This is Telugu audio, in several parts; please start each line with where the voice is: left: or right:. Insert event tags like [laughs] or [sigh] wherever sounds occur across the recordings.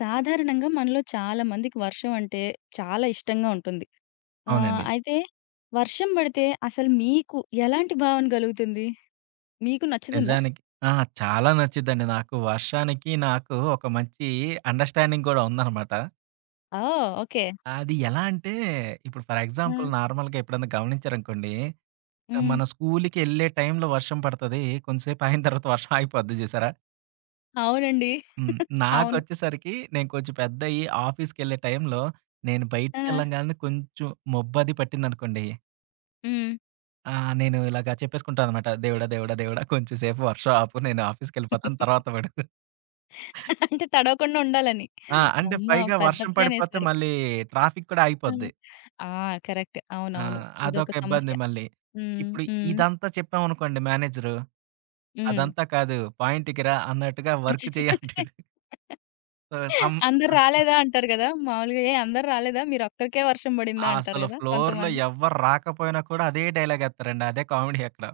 left: సాధారణంగా మనలో చాలా మందికి వర్షం అంటే చాలా ఇష్టంగా ఉంటుంది. ఆహ్,
right: అవునండి.
left: అయితే వర్షం పడితే అసలు మీకు ఎలాంటి భావన కలుగుతుంది? మీకు నచ్చుతుందా?
right: నిజానికి ఆ! చాలా నచ్చిద్దండి నాకు. వర్షానికి, నాకు ఒక మంచి అండర్‌స్టాండింగ్ గూడా ఉందనమాట.
left: ఓహ్! ఓకే.
right: అది ఎలా అంటే, ఇప్పుడు ఫర్
left: ఆ!
right: ఎగ్జాంపుల్ నార్మల్‌గా ఎప్పుడన్నా గమనించారనుకోండి,
left: హ్మ్.
right: మన స్కూలుకెళ్ళే టైంలో వర్షం పడతది. కొంతసేపు ఆగిన తర్వాత వర్షం ఆగిపోద్ది జూసారా?
left: అవునండి.
right: హ్మ్.
left: అవును.
right: నాకొచ్చేసరికి నేను కొంచెం పెద్దయ్యి ఆఫీస్‌కెళ్ళే టైంలో, నేను
left: ఆ!
right: బయటికెళ్ళంగాల్నే కొంచెం మబ్బది పట్టిందనుకోండి,
left: హ్మ్.
right: ఆ! నేను ఇలాగ చెప్పేసుకుంటా అనమాట. దేవుడా! దేవుడా! దేవుడా! కొంచెం సేపు వర్షం ఆపు. నేను ఆఫీస్‌కెళ్ళిపోతాను
left: [laughs]
right: తర్వాత పడు.
left: అంటే తడవకుండా ఉండాలని.
right: ఆ! అంటే
left: అమ్మో!
right: పైగా
left: పెద్ద
right: వర్షం పడిపోతే
left: ప్లానేసారు.
right: మళ్ళీ ట్రాఫిక్ కూడా
left: ఆ!
right: ఆగిపోద్ది.
left: ఆ! కరెక్ట్.
right: ఆ!
left: అవునవును. ఇదొక
right: అదొక ఇబ్బంది
left: సమస్య.
right: మళ్ళీ.
left: హ్మ్.
right: ఇప్పుడు
left: హ్మ్.
right: ఇదంతా చెప్పామనుకోండి మేనేజరు,
left: హ్మ్.
right: అదంతా కాదు పాయింట్‌కి రా అన్నట్టుగా వర్క్ చెయ్యి అంటాడు.
left: [laughs]
right: సో, సం
left: అందరు రాలేదా అంటారు గదా! మామూలుగా ఏ అందరు రాలేదా? మీరొక్కరికే వర్షం బడిందా అంటారు
right: అసలు
left: గదా!
right: ఫ్లోర్‌లో
left: కొంతమంది.
right: ఎవ్వరు రాకపోయినా కూడా అదే డైలాగ్ ఎత్తారండి. అదే కామెడీ అక్కడ.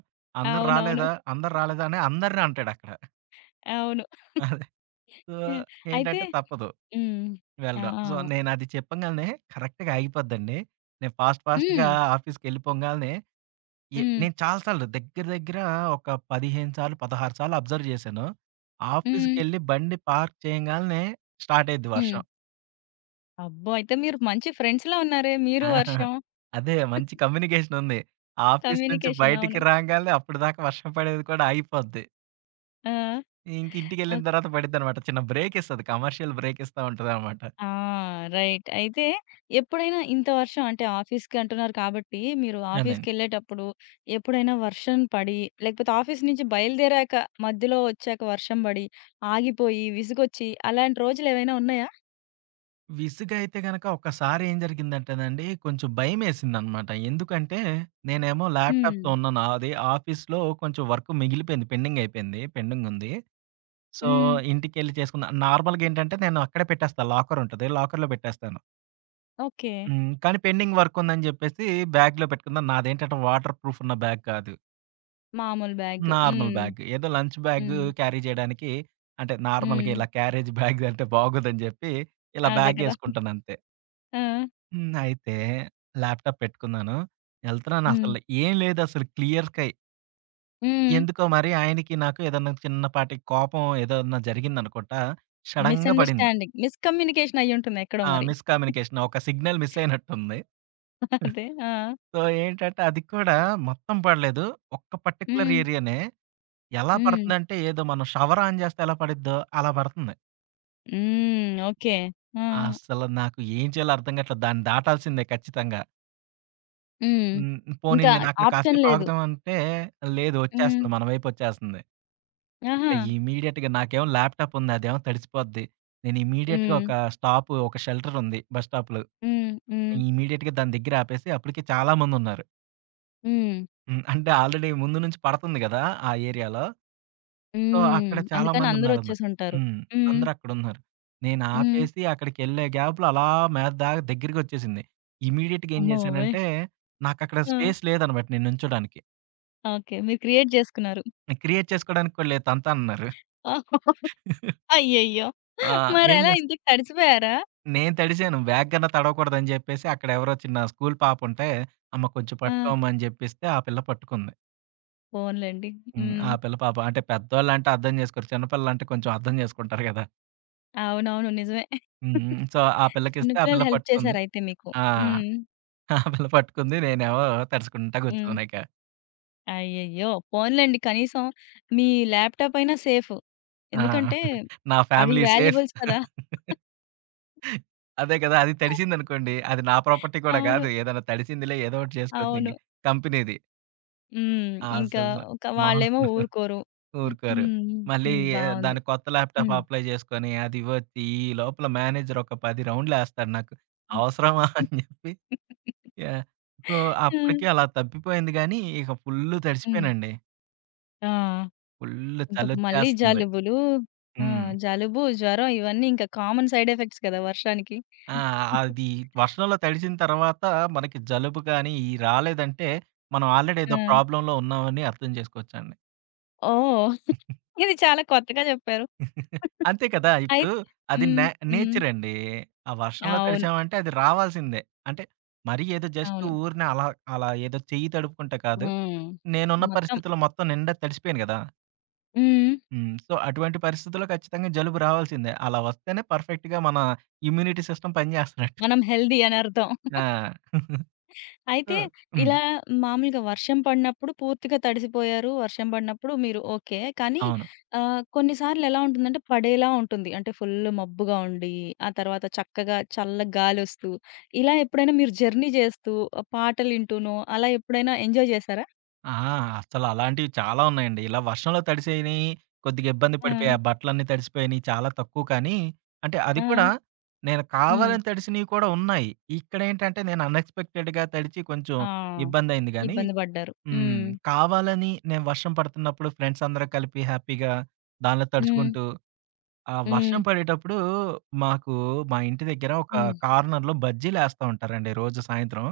right: "అందరు
left: అవునవును.
right: రాలేదా? అందరు రాలేదా?" అని అందరిని అంటాడక్కడ.
left: అవును.
right: అదే. సో,
left: హ్మ్. అయితే
right: ఏంటంటే తప్పదు
left: హ్మ్. ఆ!
right: వెళ్ళడం.
left: ఆ!
right: సో, నేనది చెప్పంగాల్నే కరెక్ట్‌గా ఆగిపోద్దండి. నేను ఫాస్ట్ ఫాస్ట్‌గా
left: హ్మ్.
right: ఆఫీస్‌కెళ్ళిపోంగాల్నే
left: హ్మ్.
right: నేను చాలా సార్లు దగ్గర దగ్గర ఒక 15 సార్లు, 16 సార్లు అబ్జర్వ్ చేశాను.
left: హ్మ్.
right: ఆఫీస్‌కెళ్ళి బండి పార్క్ చేయంగాల్నే స్టార్ట్ అయ్యిద్ది
left: హ్మ్.
right: వర్షం.
left: అబ్బో! అయితే మీరు మంచి ఫ్రెండ్స్‌లా ఉన్నారే. మీరు
right: ఆ!
left: వర్షం
right: అదే మంచి కమ్యూనికేషన్ ఉంది. ఆఫీస్ నుంచి
left: కమ్యూనికేషన్
right: బయటికి
left: అవును.
right: రాంగాల్నే అప్పటిదాకా వర్షం పడేది కూడా ఆగిపోద్ది. ఇంక
left: ఆ!
right: ఇంటికెళ్ళిన తర్వాత పడిద్దనమాట. చిన్న బ్రేక్ ఇస్తది. కమర్షియల్ బ్రేక్ ఇస్తా ఉంటదనమాట.
left: ఆ! రైట్. అయితే ఎప్పుడైనా ఇంత వర్షం అంటే ఆఫీస్‌కి అంటున్నారు కాబట్టి, మీరు
right: అదండి.
left: ఆఫీస్‌కెళ్ళేటప్పుడు ఎప్పుడైనా వర్షం పడి, లేకపోతే ఆఫీస్ నుంచి బయలుదేరాక మధ్యలో వచ్చాక వర్షం పడి, ఆగిపోయి, విసుగొచ్చి అలాంటి రోజులేవైనా ఉన్నాయా?
right: విసుగైతే గనక ఒక్కసారి ఏం జరిగిందంటేనండి, కొంచెం భయమేసిందనమాట. ఎందుకంటే, నేనేమో
left: హ్మ్.
right: ల్యాప్‌టాప్‌తో ఉన్నాను. అది ఆఫీస్‌లో కొంచెం వర్క్ మిగిలిపోయింది. పెండింగ్ అయిపోయింది. పెండింగ్ ఉంది. సో,
left: హ్మ్.
right: ఇంటికెళ్ళి చేసుకున్నా. నార్మల్‌గా ఏంటంటే, నేను అక్కడే పెట్టేస్తా. లాకర్ ఉంటది. లాకర్‌లో పెట్టేస్తాను.
left: ఓకే.
right: హ్మ్. కానీ పెండింగ్ వర్క్ ఉందని జెప్పేసి బ్యాగ్‌లో పెట్టుకున్నా. నాదేంటంటే వాటర్ ప్రూఫ్ ఉన్న బ్యాగ్ కాదు.
left: మామూలు బ్యాగ్.
right: Normal
left: hmm.
right: బ్యాగ్. ఏదో లంచ్ బ్యాగ్
left: హ్మ్.
right: క్యారీ చేయడానికి అంటే, నార్మల్‌గా
left: హ్మ్.
right: ఇలా క్యారేజ్ బ్యాగ్ అంటే బాగోదని జెప్పి, ఇలా
left: అదే కదా!
right: బ్యాగేసుకుంటానంతే.
left: ఆ!
right: హ్మ్. అయితే ల్యాప్‌టాప్ పెట్టుకున్నాను. ఎళ్తున్నాను
left: హ్మ్.
right: అసలు ఏం లేదసలు క్లియర్ స్కై.
left: హ్మ్.
right: ఎందుకో మరి ఆయనకి నాకు ఏదన్నా చిన్నపాటి కోపం ఏదన్నా జరిగిందనుకుంటా. సడెన్‌గా పడింది.
left: మిస్‌అండర్‌స్టాండింగ్. మిస్‌కమ్యూనికేషన్ అయ్యుంటుంది ఎక్కడో
right: ఆ!
left: మరి.
right: మిస్ కమ్యూనికేషన్ ఒక సిగ్నల్ మిస్ అయినట్టుంది.
left: అదే. ఆ!
right: సో, ఏంటంటే అది కూడా మొత్తం పడలేదు. ఒక్క పర్టిక్యులర్
left: హ్మ్.
right: ఏరియానే. ఎలా
left: హ్మ్.
right: పడుతుందంటే ఏదో మనం షవర్ ఆన్ చేస్తే ఎలా పడిద్దో అలా పడుతుంది.
left: హ్మ్. ఓకే. ఆ!
right: అసలు నాకు ఏం చేయాలో అర్థం కాట్లేదు. దాన్ని దాటాల్సిందే ఖచ్చితంగా.
left: హ్మ్.
right: హ్మ్. పోనీ
left: ఇంకా
right: నేనక్కడ
left: ఆప్షన్
right: కాసేపు
left: లేదు.
right: ఆగుదామంటే, లేదు
left: హ్మ్.
right: వచ్చేస్తుంది. మన వైపొచ్చేస్తుంది. ఇక
left: ఆహా!
right: ఇమ్మీడియేట్‌గా నాకేమో ల్యాప్‌టాప్ ఉంది. అదేమో తడిసిపోద్ది. నేను ఇమ్మీడియేట్‌గా
left: హ్మ్.
right: ఒక స్టాప్, ఒక షెల్టరుంది బస్ స్టాప్‌లో.
left: హ్మ్. హ్మ్.
right: ఇమ్మీడియేట్‌గా దాని దగ్గర ఆపేసి అప్పటికి చాలా మందున్నారు.
left: హ్మ్.
right: హ్మ్. అంటే ఆల్రెడీ ముందు నుంచి పడుతుంది గదా! ఆ ఏరియాలో. సో,
left: హ్మ్.
right: అక్కడ చాలా
left: అందుకని
right: మందున్నారనమాట.
left: అందరొచ్చేసుంటారు.
right: హ్మ్.
left: హ్మ్.
right: అందరూ అక్కడున్నారు. నేను
left: హ్మ్.
right: ఆపేసి అక్కడికెళ్ళే గ్యాప్‌లో అలా మీద దాకా దగ్గరికొచ్చేసింది. ఇమ్మీడియేట్‌గా ఏం
left: అమ్మ బాబోయ్!
right: చేశానంటే, నాకక్కడ
left: ఆ!
right: స్పేస్ లేదనమాట నేను నుంచోడానికి.
left: ఓకే. మీరు క్రియేట్ చేసుకున్నారు.
right: క్రియేట్ చేసుకోవడానికి కూడా లేదు తంతా అన్నారు.
left: [laughs] అయ్యయ్యో!
right: ఆ! ఏం
left: మరెలా
right: చేస్
left: ఇంతకి తడిసిపోయారా?
right: నేను తడిసాను. బ్యాగ్ గన్నా తడవకూడదని జెప్పేసి అక్కడెవరో చిన్న స్కూల్ పాపుంటే, "అమ్మ కొంచెం
left: ఆ!
right: పట్టుకోమ్మా" అని జెప్పిస్తే ఆ పిల్ల పట్టుకుంది.
left: పోన్లెండి.
right: హ్మ్.
left: హ్మ్.
right: ఆ పిల్ల పాపం అంటే పెద్దోళ్ళంటే అర్థం జేసుకోరు. చిన్నపిల్లలంటే కొంచెం అర్థం జేసుకుంటారు గదా!
left: అవునవును. నిజమే.
right: హ్మ్. సో, ఆ
left: చిన్న
right: పిల్లకిస్తే ఆ
left: పిల్లలు
right: పిల్ల
left: హెల్ప్
right: పట్టుకుంది.
left: చేసారయితే మీకు.
right: ఆ!
left: హ్మ్.
right: ఆ పిల్ల పట్టుకుంది. నేనేమో తడుసుకుంటా
left: హ్మ్.
right: గూర్చున్నానిక.
left: అయ్యయ్యో! పోన్లెండి కనీసం మీ ల్యాప్‌టాప్ అయినా సేఫ్.
right: ఆ!
left: ఎందుకంటే
right: నా
left: అవి
right: ఫ్యామిలీ సేఫ్.
left: వాల్యుబుల్స్ కదా!
right: అదే కదా! అది తడిసిందనుకోండి, అది నా ప్రాపర్టీ కూడా
left: అవును.
right: గాదు. ఏదైనా తడిసిందిలే ఏదో ఒకటి
left: అ-
right: చేసుకోవచ్చు
left: అవును.
right: ఇంక కంపెనీది.
left: హ్మ్. ఇంకా
right: అసలు
left: ఒక
right: మామూలుగా
left: వాళ్ళేమో
right: ఉండదు.
left: ఊరుకోరు. హ్మ్.
right: ఊరుకోరు.
left: హ్మ్.
right: మళ్ళీ
left: హ్మ్. బావుంది.
right: దానికి కొత్త ల్యాప్‌టాప్
left: హ్మ్.
right: అప్లై చేసుకొని అది ఇవ్వొచ్చి, ఈ లోపల మేనేజర్ ఒక 10 రౌండ్‌లేస్తాడు నాకు. అవసరమా [laughs] అని చెప్పి యాహ్! సో,
left: హ్మ్.
right: అప్పటికి అలా తప్పిపోయింది గానీ, ఇక ఫుల్లు
left: హ్మ్.
right: తడిసిపోయానండి.
left: ఆ!
right: ఫుల్లు
left: ఇంక మళ్ళీ
right: చలొచ్చేస్తుంది.
left: జలుబులు ఆ!
right: హ్మ్.
left: జలుబు, జ్వరం ఇవన్నీ ఇంకా కామన్ సైడ్ ఎఫెక్ట్స్ కదా! వర్షానికి.
right: ఆ! అది వర్షంలో తడిసిన తర్వాత మనకి జలుబు గాని, ఇయి రాలేదంటే, మనం ఆల్రెడీ
left: ఆ!
right: ఏదో ప్రాబ్లమ్‌లో ఉన్నామని అర్థం చేసుకోవచ్చండి.
left: ఓహ్! ఇది చాలా కొత్తగా చెప్పారు.
right: అంతే కదా! ఇప్పుడు
left: అయితే
right: అది
left: హ్మ్. హ్మ్.
right: నేచరండి. ఆ వర్షంలో
left: అవును.
right: తడిచామంటే అది రావాల్సిందే. అంటే, మరీ ఏదో జస్ట్
left: అవును.
right: ఊరినే అలా, అలా ఏదో చెయ్యి తడుపుకుంట కాదు.
left: హ్మ్.
right: నేనున్న
left: మొత్తం
right: పరిస్థితిలో మొత్తం నిండా తడిసిపోయాను గదా!
left: హ్మ్.
right: హ్మ్. సో, అటువంటి పరిస్థితుల్లో ఖచ్చితంగా జలుబు రావాల్సిందే. అలా వస్తేనే పర్ఫెక్ట్‌గా మన ఇమ్యూనిటీ సిస్టమ్ పని జేస్తన్నట్టు.
left: మనం హెల్తీ అని అర్థం.
right: ఆ! [laughs] సో
left: అయితే
right: హ్మ్.
left: ఇలా మామూలుగా వర్షం పడినప్పుడు పూర్తిగా తడిసిపోయారు. వర్షం పడినప్పుడు మీరు ఓకే. కానీ
right: అవును.
left: ఆహ్, కొన్నిసార్లు ఎలా ఉంటుందంటే పడేలా ఉంటుంది. అంటే ఫుల్ మబ్బుగా ఉండి, ఆ తర్వాత చక్కగా చల్ల గాలొస్తూ, ఇలా ఎప్పుడైనా మీరు జర్నీ చేస్తూ, ఆ, పాటలు వింటూనో అలా ఎప్పుడైనా ఎంజాయ్ చేశారా?
right: ఆ! అసలు అలాంటివి చాలా ఉన్నాయండి. ఇలా వర్షంలో తడిసేయినియి, కొద్దిగా ఇబ్బంది
left: ఆ!
right: పడిపోయి, ఆ బట్టలన్నీ తడిసిపోయినియి చాలా తక్కువ కానీ, అంటే అది
left: ఆ!
right: కూడా నేను
left: హ్మ్.
right: కావాలని తడిసినవి కూడా ఉన్నాయి. ఇక్కడేంటంటే నేను అన్‌ఎక్స్‌పెక్టెడ్‌గా తడిచి కొంచెం
left: ఆ!
right: ఇబ్బందయింది గానీ
left: ఇబ్బంది పడ్డారు.
right: హ్మ్.
left: హ్మ్.
right: కావాలని నేను వర్షం పడుతున్నప్పుడు ఫ్రెండ్స్ అందరం కలిపి హ్యాపీగా దానిలో
left: హ్మ్.
right: తడుచుకుంటూ, ఆ
left: హ్మ్.
right: వర్షం పడేటప్పుడు మాకు మా ఇంటి దగ్గర ఒక
left: హ్మ్.
right: కార్నర్‌లో బజ్జీలేస్తా ఉంటారండి రోజు సాయంత్రం.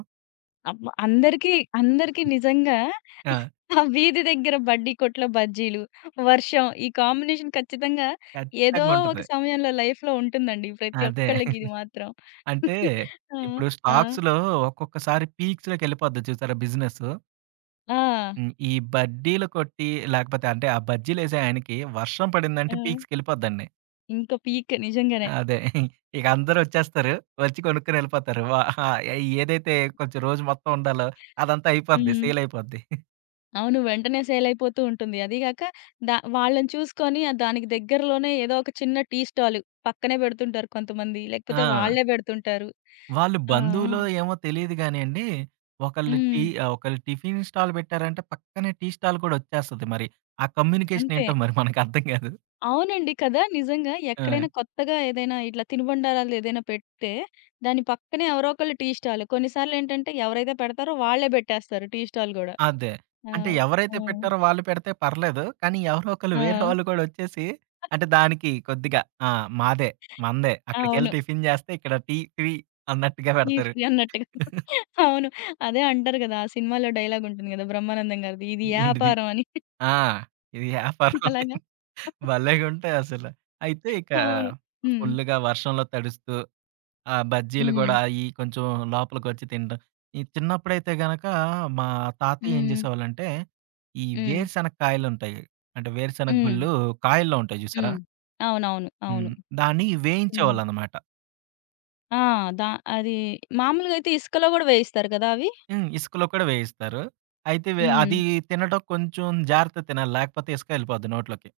left: అబ్బా! అందరికీ అందరికీ నిజంగా
right: ఆ!
left: ఆ వీధి దగ్గర బడ్డీ కొట్లో బజ్జీలు, వర్షం ఈ కాంబినేషన్ ఖచ్చితంగా ఏదో ఒక
right: ఖచ్చితంగుంటది.
left: సమయంలో లైఫ్‌లో ఉంటుందండి. ప్రతి
right: అదే.
left: ఒక్కళ్ళకి ఇది మాత్రం.
right: అంటే
left: ఆ!
right: ఇప్పుడు
left: ఆ!
right: స్టాక్స్‌లో ఒక్కొక్కసారి పీక్స్‌లోకెళ్ళిపోద్ది చూసారా బిజినెసు.
left: ఆ!
right: హ్మ్. ఈ బడ్డీలు కొట్టి లేకపోతే అంటే ఆ బజ్జీలేసే ఆయనకి వర్షం
left: ఆ!
right: పడిందంటే పీక్స్‌కెళ్ళిపోద్దండి.
left: ఇంక పీక్ నిజంగానే.
right: అదే. ఇక అందరొచ్చేస్తారు. వచ్చి కొనుక్కొని ఎళ్ళిపోతారు. వ ఆ! ఏదైతే కొంచెం రోజు మొత్తం ఉండాలో అదంతా అయిపోద్ది.
left: హ్మ్.
right: సేల్ అయిపోద్ది.
left: అవును. వెంటనే సేల్ అయిపోతూ ఉంటుంది. అదీ గాక దా వాళ్ళని చూసుకొని ఆహ్, దానికి దగ్గరలోనే ఏదో ఒక చిన్న టీ స్టాల్ పక్కనే పెడుతుంటారు కొంతమంది. లేకపోతే
right: ఆ!
left: వాళ్ళే పెడుతుంటారు.
right: వాళ్ళు
left: ఆ!
right: బంధువులో
left: ఆ!
right: ఏమో తెలీదు గానియండి.
left: హ్మ్.
right: ఒకళ్ళు టిఫిన్ స్టాల్ పెట్టారంటే పక్కనే టీ స్టాల్ కూడా వచ్చేస్తది మరి. ఆ కమ్యూనికేషన్
left: అంతే.
right: ఏంటో మరి మనకర్థం కాదు.
left: అవునండి. కదా! నిజంగా.
right: ఆ!
left: ఎక్కడైనా కొత్తగా ఏదైనా ఇట్లా తినుబండారాలు ఏదైనా పెడితే, దాని పక్కనే ఎవరో ఒకళ్ళు టీ స్టాల్. కొన్నిసార్లేంటంటే ఎవరైతే పెడతారో వాళ్ళే పెట్టేస్తారు టీ స్టాల్ గూడా.
right: అదే.
left: ఆ!
right: అంటే ఎవరైతే
left: హ్మ్.
right: పెట్టారో వాళ్ళు పెడితే పర్లేదు. కానీ ఎవరో ఒకళ్ళు
left: ఆ!
right: వేరే వాళ్ళు కూడా వచ్చేసి అంటే దానికి కొద్దిగా ఆ! మాదే, మనదే. అక్కడికెళ్ళి
left: అవును.
right: టిఫిన్ చేస్తే ఇక్కడ టీ టీ అన్నట్టుగా
left: టీ
right: పెడతారు.
left: ఫ్రీ అన్నట్టుగా. అవును. అదే అంటారు గదా! ఆ సినిమాలో డైలాగ్ ఉంటుంది గదా! బ్రహ్మానందం గారిది. ఇది
right: ఏంటిది?
left: యాపారం అని.
right: ఆ! ఇది వ్యాపారం అని
left: అలాగా.
right: భలేగుంటాయసల. అయితే ఇక
left: అవును. హ్మ్.
right: ఫుల్లుగా వర్షంలో తడుస్తూ ఆ! బజ్జీలు
left: హ్మ్.
right: గూడా అయి కొంచెం లోపలికొచ్చి తినడం. ఈ చిన్నప్పుడైతే గనక మా తాతయ్య ఏం
left: హ్మ్.
right: జేసేవాళ్ళంటే, ఈ
left: హ్మ్.
right: వేరుశెనగ కాయలుంటాయి. అంటే వేరుశెనగ
left: హ్మ్.
right: గుళ్ళు కాయల్లో ఉంటాయి జూసారా?
left: హ్మ్. అవునవును. అవును.
right: హ్మ్. దాన్ని
left: హ్మ్.
right: వేయించేవాళ్ళనమాట.
left: ఆ! దా అది మామూలుగా అయితే ఇసుకలో గూడా వేయిస్తారు గదా! అవి.
right: హ్మ్. ఇసుకలో కూడా వేయిస్తారు. అయితే వే
left: హ్మ్.
right: అది తినడం కొంచెం జాగ్రత్తగా తినాలి. లేకపోతే ఇసుక ఎళ్ళిపోద్ది నోట్లోకి.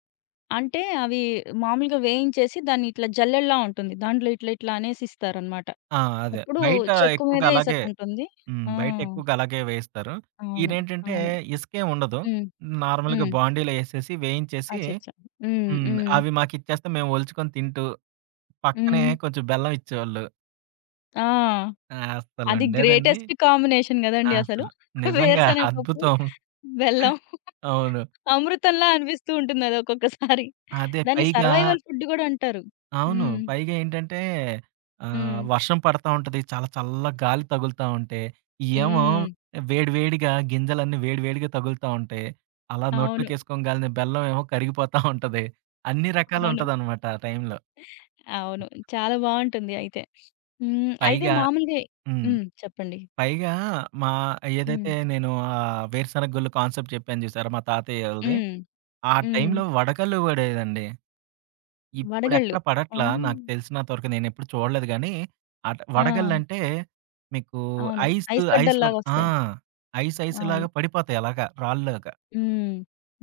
left: అంటే అవి మామూలుగా వేయించేసి దాన్ని ఇట్లా జల్లెడలా ఉంటుంది. దాంట్లో ఇట్లా ఇట్లా అనేసి ఇస్తారనమాట.
right: ఆ! అదే.
left: అప్పుడు
right: బయట
left: చెక్కు
right: ఎక్కువగా
left: మీదే
right: అలాగే
left: ఇసకుంటుంది.
right: హ్మ్.
left: ఆ!
right: బయట ఎక్కువగా అలాగే వేయిస్తారు.
left: అవును.
right: ఈడేంటంటే
left: అవును.
right: ఇసుకేం ఉండదు.
left: హ్మ్.
right: నార్మల్‌గా
left: హ్మ్.
right: బాండీలో ఏసేసి వేయించేసి
left: అచ్చచ్చ! హ్మ్.
right: హ్మ్.
left: హ్మ్.
right: అవి మాకిచ్చేస్తే మేము ఒలుచుకొని తింటూ, పక్కనే
left: హ్మ్.
right: కొంచెం బెల్లం ఇచ్చేవాళ్ళు.
left: ఆ! అది
right: అస్సలుండేదండి.
left: గ్రేటెస్ట్ కాంబినేషన్ గదండీ అసలు.
right: అసలు. నిజంగా
left: వేరుశనగ పప్పు,
right: అద్భుతం.
left: బెల్లం
right: అవును.
left: అమృతంలా అనిపిస్తూ ఉంటుంది అది ఒక్కొక్కసారి.
right: అదే
left: దాన్ని
right: పైగా
left: సర్వైవల్ ఫుడ్ గూడా అంటారు.
right: అవును.
left: హ్మ్.
right: పైగా ఏంటంటే
left: హ్మ్.
right: వర్షం పడతా ఉంటది. చాలా చల్ల గాలి తగులుతా ఉంటే, ఇయేమో
left: హ్మ్.
right: వేడి వేడిగా గింజలన్నీ వేడి వేడిగా తగులుతా ఉంటాయి. అలా
left: అవును.
right: నోట్లోకేసుకోగాలినే బెల్లం ఏమో కరిగిపోతా ఉంటది. అన్ని
left: అవును.
right: రకాలుంటదనమాట ఆ టైంలో.
left: అవును. చాలా బావుంటుంది అయితే. హ్మ్. అయితే
right: పైగా
left: మామూలుగా
right: హ్మ్.
left: హ్మ్. చెప్పండి.
right: పైగా మా
left: హ్మ్.
right: ఏదైతే నేను వేరుశనగ గుళ్ళు కాన్సెప్ట్ చెప్పాను చూసారా! మా తాతయ్యోళ్ళది.
left: హ్మ్.
right: ఆ
left: హ్మ్.
right: టైంలో వడకళ్ళు పడేదండి.
left: వడగళ్ళు.
right: ఇప్పుడెక్కడ
left: ఆ!
right: పడట్లా నాకు తెలిసినంత వరకు నేనెప్పుడు చూడలేదు గానీ, అట
left: ఆ!
right: వడగళ్ళంటే మీకు
left: అవును.
right: ఐస్
left: ఐస్
right: ఐస్ లాగా ఆ!
left: గడ్డల్లాగొస్తాయి.
right: ఐస్ ఐస్ లాగా
left: అవును.
right: పడిపోతాయి అలాగా రాళ్ళులాగా.
left: హ్మ్.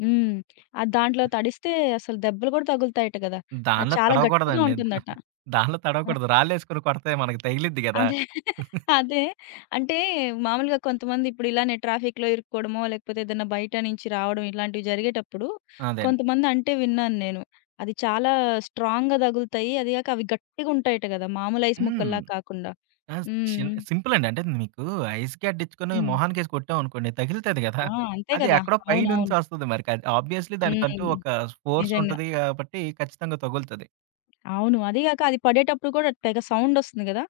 left: హ్మ్. అది దాంట్లో తడిస్తే అసలు దెబ్బలు గూడా తగులుతాయట గదా! అది
right: దానిలో
left: చాలా గట్టిగా
right: తడవకూడదండి.
left: ఉంటుందట.
right: దానిలో తడవకూడదు. రాళ్ళేసుకొని కొడితే మనకు తగిలిద్ది గదా!
left: అదే. [laughs] అదే. అంటే మామూలుగా కొంతమంది ఇప్పుడు ఇలానే ట్రాఫిక్‌లో ఇరుక్కోవడమో, లేకపోతే ఏదైనా బయట నుంచి రావడం ఇలాంటివి జరిగేటప్పుడు
right: అదండి.
left: కొంతమంది అంటే విన్నాను నేను. అది చాలా స్ట్రాంగ్‌గా తగులుతాయి. అది గాక అవి గట్టిగుంటాయట గదా! మామూలు ఐస్
right: హ్మ్.
left: ముక్కల్లా కాకుండా.
right: ఆ!
left: హ్మ్.
right: సింపులండి. అంటే మీకు ఐస్ క్యాట్ తెచ్చుకొని
left: హ్మ్.
right: మొహానికేసి కొట్టామనుకోండి తగులుతది గదా!
left: ఆ! అంతే
right: అది
left: గదా!
right: ఎక్కడో
left: అవునవును.
right: పైనుంచొస్తది మరి. ఆబ్వియస్‌లీ దానికంటూ
left: హ్మ్.
right: ఒక ఫోర్స్
left: నిజంగా.
right: ఉంటది గాబట్టి ఖచ్చితంగా తగులుతది.
left: అవును. అది గాక అది పడేటప్పుడు కూడా తెగ సౌండొస్తుంది గదా!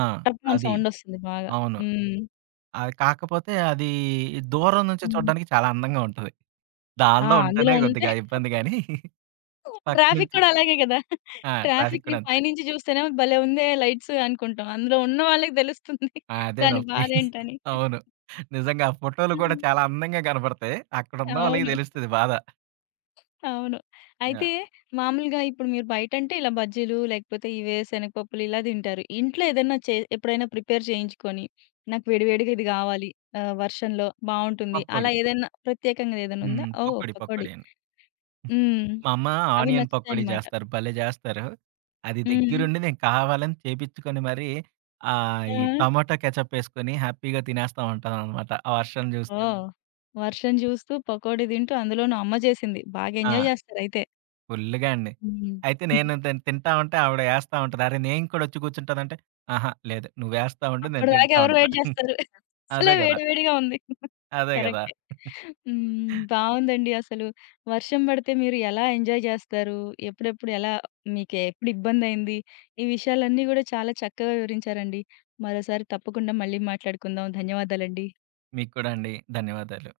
right: ఆ!
left: టప్ మని
right: అది.
left: సౌండొస్తుంది బాగా.
right: అవును.
left: హ్మ్.
right: అది కాకపోతే అది దూరం నుంచి
left: హ్మ్.
right: చూడడానికి చాలా అందంగా ఉంటది.
left: ఆ!
right: దానిలో
left: అందులో
right: ఉంటేనే
left: ఉంటే
right: కొద్దిగా ఇబ్బంది గానీ [laughs] పక్క
left: ట్రాఫిక్
right: నుంచి
left: కూడా అలాగే గదా!
right: ఆ! ట్రాఫిక్
left: ట్రాఫిక్‌ని
right: కూడా అంతే.
left: పైనుంచి జూస్తేనేమో భలే ఉందే లైట్స్ అనుకుంటాం. అందులో ఉన్న వాళ్ళకి దెలుస్తుంది
right: ఆ! అదే
left: దాని
right: నొప్పి.
left: బాధేంటని.
right: అవును. నిజంగా ఆ ఫోటోలు కూడా
left: హ్మ్.
right: చాలా అందంగా కనపడతాయి. అక్కడున్న వాళ్ళకి
left: అవును.
right: తెలుస్తది బాధ.
left: అవును.
right: ఆ!
left: అయితే మామూలుగా ఇప్పుడు మీరు బయటంటే ఇలా బజ్జీలు లేకపోతే ఇవే శనగపప్పులు ఇలా దింటారు. ఇంట్లో ఏదన్నా ఎప్పుడైనా ప్రిపేర్ చేయించుకొని నాకు వేడివేడిగా ఇది గావాలి ఆహ్, వర్షంలో బావుంటుంది. అలా
right: పకోడీ.
left: ఏదైనా ప్రత్యేకంగా ఏదైనా ఉందా?
right: హ్మ్.
left: ఓహ్!
right: పకోడీ.
left: పకోడీ.
right: పకోడీ.
left: హ్మ్.
right: మా అమ్మ
left: అవి
right: ఆనియన్ పకోడీ
left: నచ్చుతాయన్నమాట.
right: చేస్తారు. భలే చేస్తారు. అది
left: హ్మ్.
right: దగ్గరుండి నేను కావాలని చేపించుకొని మరీ
left: ఆ!
right: ఈ టమాటా కెచప్ ఏసుకొని హ్యాపీగా తినేస్తా ఉంటాననమాట. ఆ వర్షం
left: ఓహ్!
right: చూస్తూ.
left: హ్మ్. వర్షం జూస్తూ, పకోడీ తింటూ, అందులోనూ అమ్మ చేసింది. బాగా ఎంజాయ్
right: ఆ!
left: జేస్తారయితే.
right: ఫుల్లుగా అండి.
left: హ్మ్.
right: అయితే నేను
left: [laughs]
right: తింటా ఉంటే ఆవిడ ఏస్తా ఉంటది. అరే! నేను కూడా వచ్చి కూర్చుంటానంటే, "ఆహా! లేదు. నువ్వేస్తా ఉండు. నేను
left: అప్పటిదాకా
right: తింటా
left: ఎవరు
right: ఉంటా."
left: వెయిట్
right: [laughs]
left: జేస్తారు? అసలే
right: అదే గదా!
left: వేడి వేడిగా ఉంది.
right: అదే గదా!
left: కరెక్టే. హ్మ్. బావుందండి అసలు. వర్షం బడితే మీరు ఎలా ఎంజాయ్ జేస్తారు? ఎప్పుడెప్పుడు ఎలా మీకు ఎప్పుడు ఇబ్బందయింది? ఈ విషయాలన్నీ గూడా చాలా చక్కగా వివరించారండి. మరోసారి తప్పకుండా మళ్ళీ మాట్లాడుకుందాం. ధన్యవాదాలండి.
right: మీకు కూడా అండి. ధన్యవాదాలు.